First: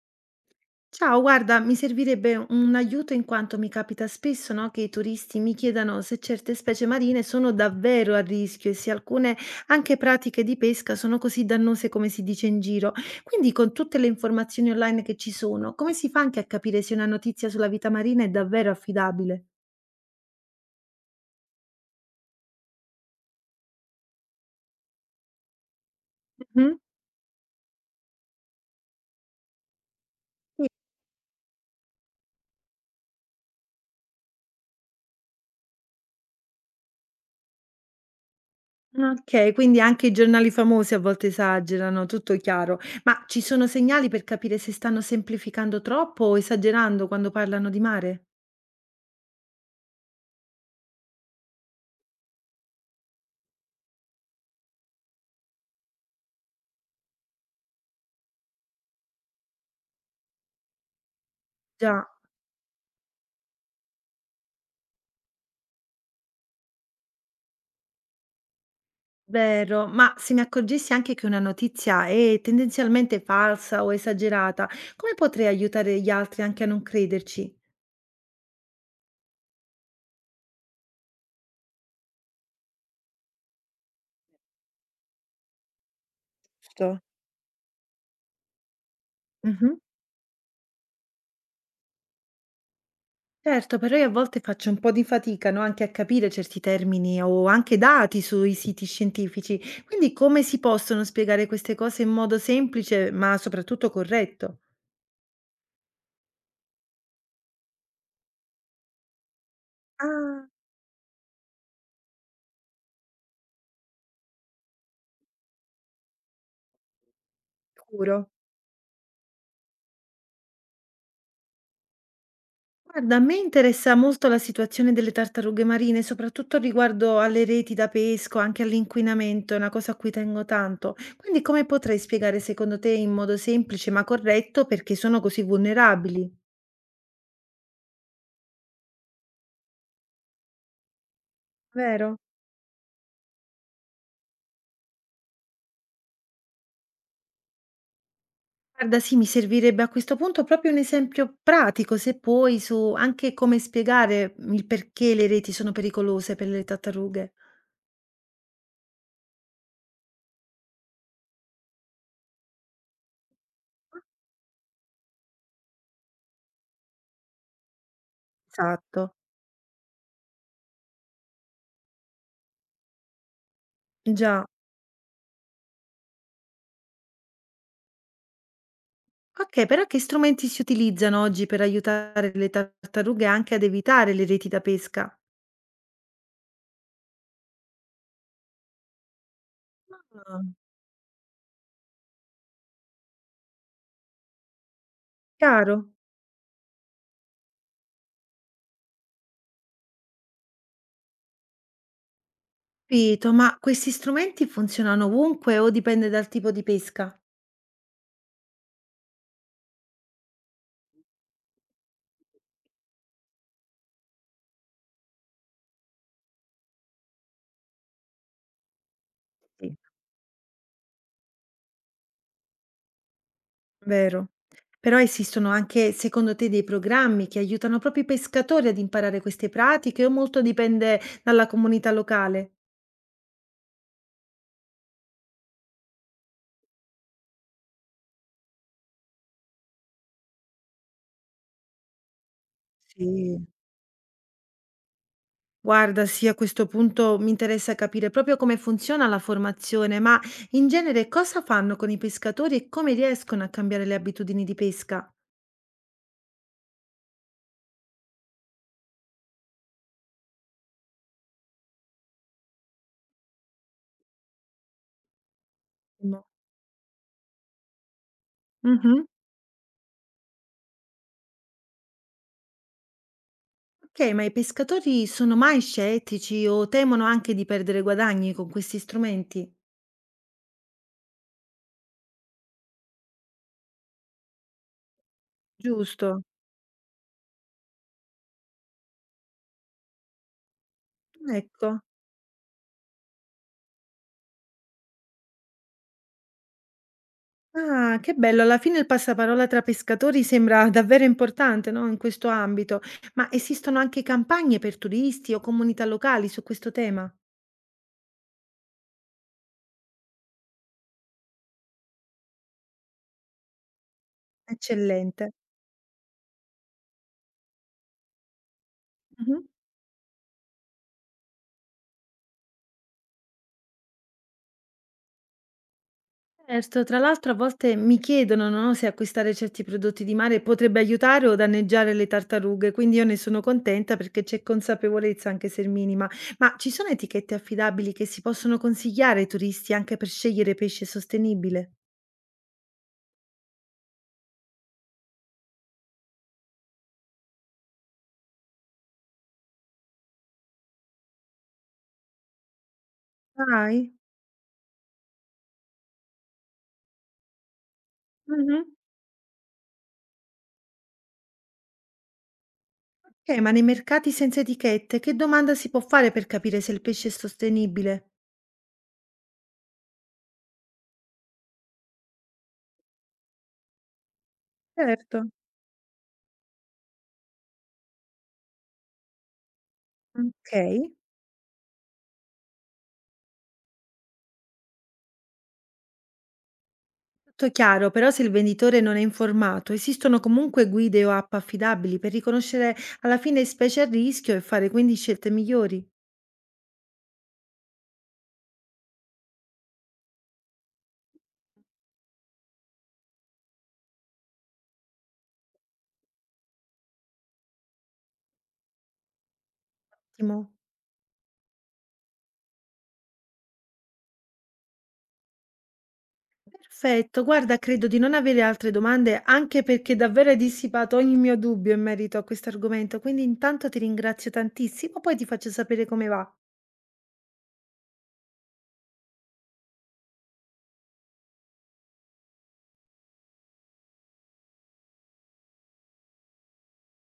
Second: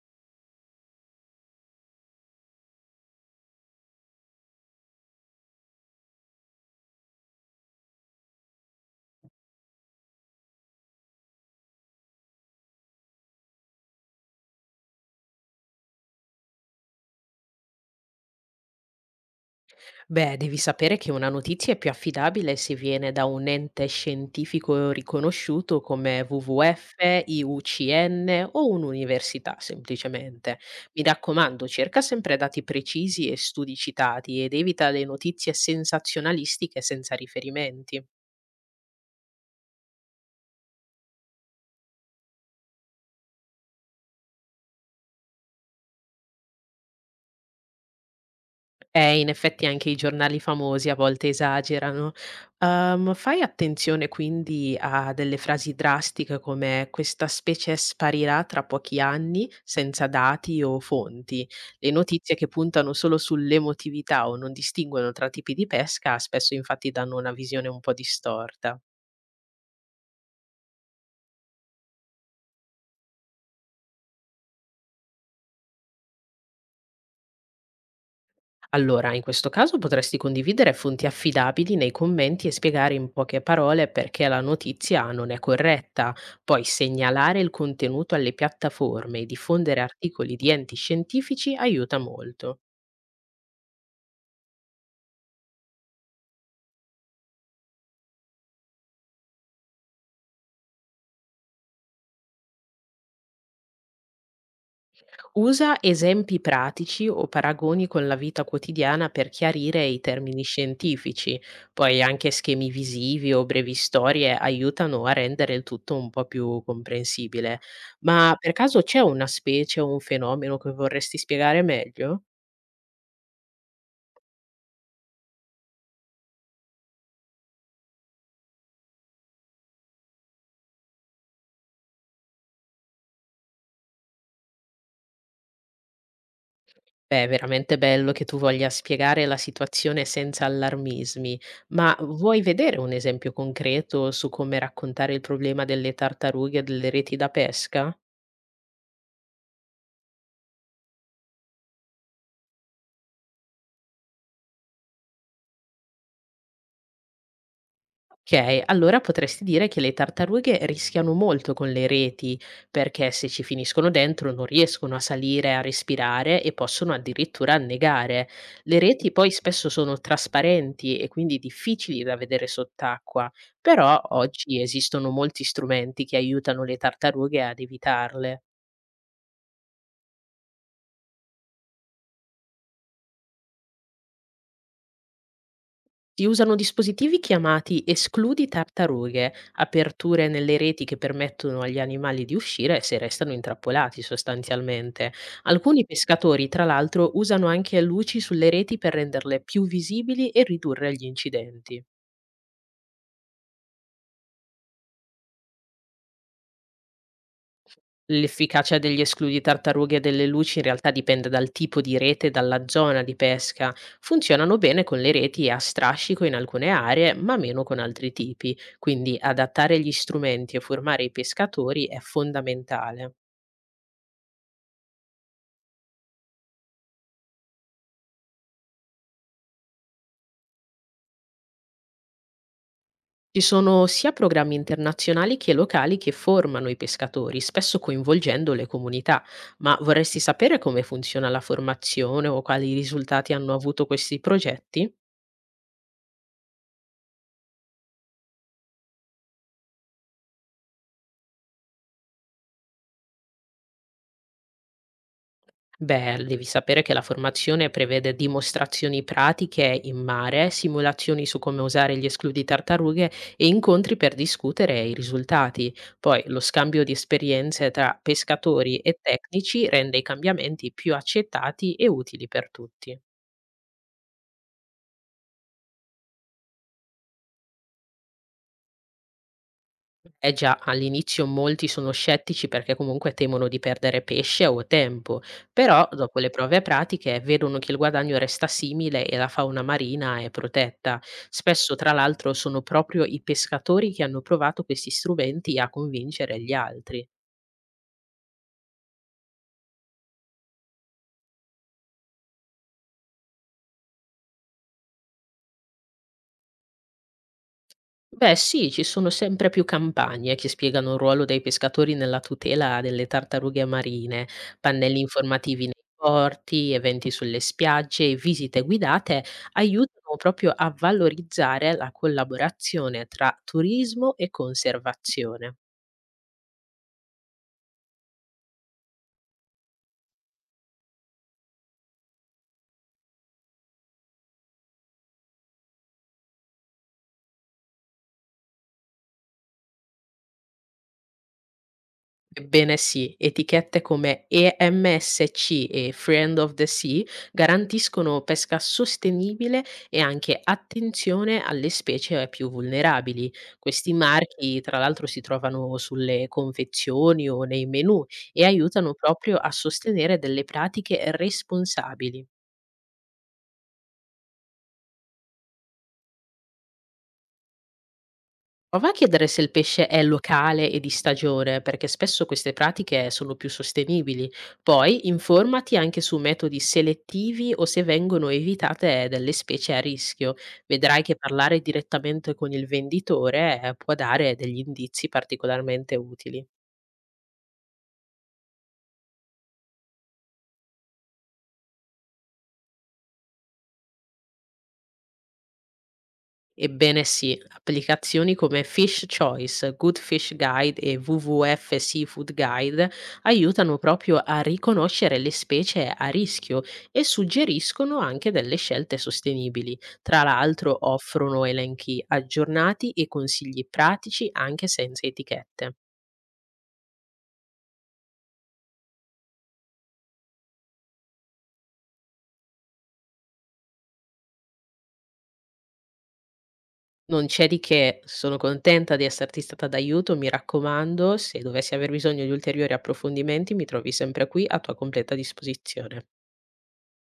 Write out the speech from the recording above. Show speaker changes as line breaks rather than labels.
Ciao, guarda, mi servirebbe un aiuto in quanto mi capita spesso, no, che i turisti mi chiedano se certe specie marine sono davvero a rischio e se alcune anche pratiche di pesca sono così dannose come si dice in giro. Quindi, con tutte le informazioni online che ci sono, come si fa anche a capire se una notizia sulla vita marina è davvero affidabile?
Beh, devi sapere che una notizia è più affidabile se viene da un ente scientifico riconosciuto come
Mhm.
WWF, IUCN o un'università, semplicemente.
Sì.
Mi raccomando, cerca sempre dati precisi e studi citati ed evita le notizie sensazionalistiche senza riferimenti.
Ok, quindi anche i giornali famosi a volte esagerano, tutto chiaro. Ma ci sono segnali per capire se stanno semplificando troppo o esagerando quando parlano di mare?
In effetti anche i giornali famosi a volte esagerano. Fai attenzione quindi a delle frasi drastiche come "questa specie sparirà tra pochi anni", senza dati o fonti. Le
Già.
notizie che puntano solo sull'emotività o non distinguono tra tipi di pesca spesso infatti danno una visione un po' distorta.
Vero, ma se mi accorgessi anche che una notizia è tendenzialmente falsa o esagerata, come potrei aiutare gli altri anche a non crederci?
Allora, in questo caso potresti condividere fonti affidabili nei commenti e spiegare in poche parole perché la notizia non è corretta, poi
Giusto?
segnalare il contenuto alle piattaforme e
Mhm.
diffondere articoli di enti scientifici aiuta molto.
Certo, però io a volte faccio un po' di fatica, no, anche a capire certi termini o anche dati sui siti scientifici. Quindi come si possono spiegare queste cose in modo semplice, ma soprattutto corretto?
Usa esempi pratici o paragoni con la vita quotidiana per chiarire i termini
Ah,
scientifici, poi anche schemi visivi o brevi storie aiutano a rendere il tutto un po' più comprensibile.
sicuro.
Ma per caso c'è una specie o un fenomeno che vorresti spiegare meglio?
Guarda, a me interessa molto la situazione delle tartarughe marine, soprattutto riguardo alle reti da pesco, anche all'inquinamento, è una cosa a cui tengo tanto. Quindi come potrei spiegare secondo te in modo semplice ma corretto perché sono così vulnerabili?
Beh, è veramente bello che tu voglia spiegare la situazione senza allarmismi, ma
Vero?
vuoi vedere un esempio concreto su come raccontare il problema delle tartarughe e delle reti da pesca?
Guarda, sì, mi servirebbe a questo punto proprio un esempio pratico, se puoi, su anche come spiegare il perché le reti sono pericolose per le tartarughe.
Okay, allora potresti dire che le tartarughe rischiano molto con le reti, perché se ci finiscono dentro non riescono a salire, a respirare e possono addirittura annegare. Le reti
Esatto.
poi spesso sono trasparenti e quindi difficili da vedere sott'acqua, però
Già.
oggi esistono molti strumenti che aiutano le tartarughe ad evitarle.
Okay, però che strumenti si utilizzano oggi per aiutare le tartarughe anche ad evitare le reti da pesca?
Si usano dispositivi chiamati escludi tartarughe, aperture
Ah,
nelle reti che permettono agli animali di uscire se restano intrappolati sostanzialmente.
chiaro,
Alcuni pescatori, tra l'altro, usano anche luci sulle reti per renderle più visibili e ridurre gli incidenti.
capito, ma questi strumenti funzionano ovunque o dipende dal tipo di pesca?
L'efficacia degli escludi tartarughe e delle luci in realtà dipende dal tipo di rete e dalla zona di pesca. Funzionano bene con le reti a strascico in alcune aree, ma meno con altri tipi, quindi
Sì.
adattare gli strumenti e formare i pescatori è fondamentale.
Vero. Però esistono anche, secondo te, dei programmi che aiutano proprio i pescatori ad imparare queste pratiche o molto dipende dalla comunità locale?
Ci sono sia programmi internazionali che locali che formano i pescatori, spesso coinvolgendo le comunità, ma vorresti sapere come funziona la formazione o quali risultati
Sì,
hanno avuto questi progetti?
guarda, sì, a questo punto mi interessa capire proprio come funziona la formazione, ma in genere cosa fanno con i pescatori e come riescono a cambiare le abitudini di pesca?
Beh, devi sapere che la formazione prevede dimostrazioni pratiche in mare, simulazioni su come usare gli escludi tartarughe e incontri per discutere i risultati. Poi
No.
lo scambio di esperienze tra pescatori e
Mhm.
tecnici rende i cambiamenti più accettati e utili per tutti.
Ok, ma i pescatori sono mai scettici o temono anche di perdere guadagni con questi strumenti?
Eh già, all'inizio molti sono scettici perché comunque temono di perdere pesce o tempo, però dopo
Giusto.
le prove pratiche vedono che il guadagno resta simile e la fauna marina è protetta.
Ecco.
Spesso, tra l'altro, sono proprio i pescatori che hanno provato questi strumenti a convincere gli altri.
Ah, che bello, alla fine il passaparola tra pescatori sembra davvero importante, no, in questo ambito. Ma esistono anche campagne per turisti o comunità locali su questo tema?
Beh sì, ci sono sempre più campagne che spiegano il ruolo dei pescatori nella tutela delle tartarughe marine, pannelli
Eccellente.
informativi nei porti, eventi sulle spiagge e visite guidate
Mh-mh.
aiutano proprio a valorizzare la collaborazione tra turismo e conservazione.
Certo, tra l'altro a volte mi chiedono, no, se acquistare certi prodotti di mare potrebbe aiutare o danneggiare le tartarughe, quindi io ne sono contenta perché c'è consapevolezza anche se minima. Ma ci sono etichette affidabili che si possono consigliare ai turisti anche per scegliere pesce sostenibile?
Ebbene sì, etichette come EMSC e Friend of the Sea garantiscono pesca sostenibile e anche attenzione alle specie più vulnerabili. Questi
Dai.
marchi, tra l'altro, si trovano sulle confezioni o nei menu e
Mh-mh.
aiutano proprio a sostenere delle pratiche responsabili.
Okay, ma nei mercati senza etichette che domanda si può fare per capire se il pesce è sostenibile?
Prova a chiedere se il pesce è locale e di stagione, perché spesso queste pratiche sono più sostenibili. Poi
Certo.
informati anche su metodi selettivi o se vengono evitate delle specie a rischio.
Okay.
Vedrai che parlare direttamente con il venditore può dare degli indizi particolarmente utili.
Tutto chiaro, però se il venditore non è informato, esistono comunque guide o app affidabili per riconoscere alla fine specie a rischio e fare quindi scelte migliori.
Ebbene sì, applicazioni come Fish Choice, Good Fish Guide e WWF Seafood Guide aiutano proprio a riconoscere le specie a rischio e suggeriscono anche delle scelte sostenibili. Tra
Ottimo.
l'altro offrono elenchi aggiornati e consigli pratici anche senza etichette.
Perfetto, guarda, credo di non avere altre domande, anche perché davvero hai dissipato ogni mio dubbio in merito a questo argomento, quindi intanto ti ringrazio tantissimo, poi ti faccio sapere come va.
Non c'è di che, sono contenta di esserti stata d'aiuto, mi raccomando, se dovessi aver bisogno di ulteriori approfondimenti mi trovi sempre qui a tua completa disposizione.